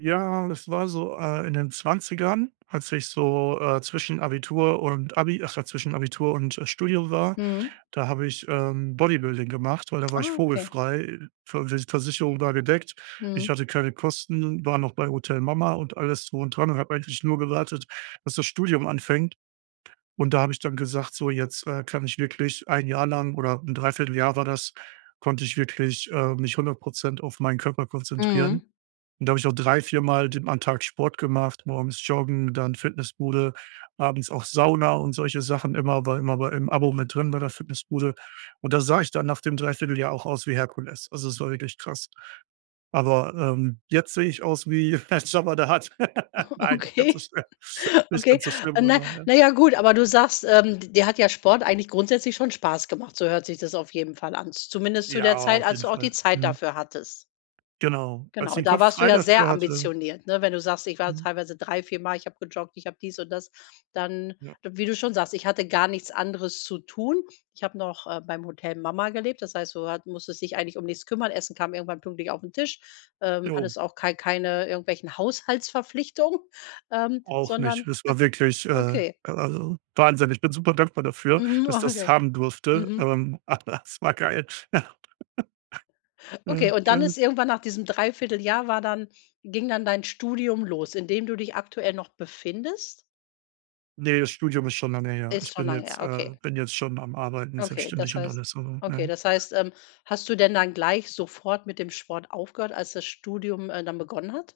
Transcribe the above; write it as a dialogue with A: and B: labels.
A: Ja, und das war so, äh, in den 20ern, als ich so, äh, zwischen Abitur und Abi ach ja, zwischen Abitur und, äh, Studium war,
B: Mhm.
A: da habe ich, ähm, Bodybuilding gemacht, weil da war ich
B: Ah, okay.
A: vogelfrei. V Ver Versicherung war gedeckt.
B: Mhm.
A: Ich hatte keine Kosten, war noch bei Hotel Mama und alles drum und dran und habe eigentlich nur gewartet, dass das Studium anfängt. Und da habe ich dann gesagt, so, jetzt, äh, kann ich wirklich 1 Jahr lang, oder 'n 3/4 Jahr war das, konnte ich wirklich, äh, mich 100 % auf meinen Körper konzentrieren.
B: Mhm.
A: Und da habe ich auch drei viermal denn am Tag Sport gemacht, morgens Joggen, dann Fitnessbude, abends auch Sauna und solche Sachen immer war immer bei im Abo mit drin bei der Fitnessbude. Und da sah ich dann nach dem 3/4 Jahr auch aus wie Herkules. Also, es war wirklich krass. Aber, ähm, jetzt sehe ich aus wie Jabba the Hutt. Nein, nicht ganz so
B: Okay.
A: schlimm, nicht
B: Okay.
A: ganz so schlimm
B: Na,
A: aber, ne?
B: na ja, gut, aber du sagst, ähm, d dir hat ja Sport eigentlich grundsätzlich schon Spaß gemacht. So hört sich das auf jeden Fall an. Zumindest zu der
A: Ja,
B: Zeit,
A: auf
B: als
A: jeden
B: du auch die
A: Fall.
B: Zeit
A: Mhm.
B: dafür hattest.
A: Genau, als
B: Genau,
A: ich den
B: da
A: Kopf
B: warst du
A: frei
B: ja
A: dafür
B: sehr
A: hatte
B: ambitioniert, ne? Wenn du sagst: „Ich war
A: Mhm.
B: teilweise drei viermal ich habe gejoggt, ich habe dies und das“, dann
A: Ja.
B: wie du schon sagst, „ich hatte gar nichts anderes zu tun. Ich habe noch, äh, beim Hotel Mama gelebt“, das heißt, du hat musstest dich eigentlich um nichts kümmern. Essen kam irgendwann pünktlich auf 'n Tisch, ähm,
A: Jo.
B: hattest auch kei keine irgendwelchen Haushaltsverpflichtungen, ähm,
A: Auch nicht.
B: sondern
A: Das
B: hat
A: war wirklich, äh, äh,
B: okay.
A: wahnsinnig. Bin super dankbar dafür,
B: Mhm,
A: dass ich das
B: okay.
A: haben durfte.
B: Mhm.
A: Ähm, es war geil. Ja.
B: Okay,
A: Mhm,
B: und dann
A: geil.
B: ist irgendwann nach diesem 3/4 Jahr war dann ging dann dein Studium los, in dem du dich aktuell noch befindest?
A: Ne, das Studium ist schon lange her. Ich
B: Ist schon
A: bin
B: lange
A: jetzt,
B: her,
A: äh
B: okay.
A: bin jetzt schon am Arbeiten,
B: Okay,
A: selbstständig
B: das
A: und
B: heißt
A: alles so,
B: okay,
A: ne?
B: das heißt, ähm, hast du denn dann gleich sofort mit dem Sport aufgehört, als das Studium, äh, dann begonnen hat?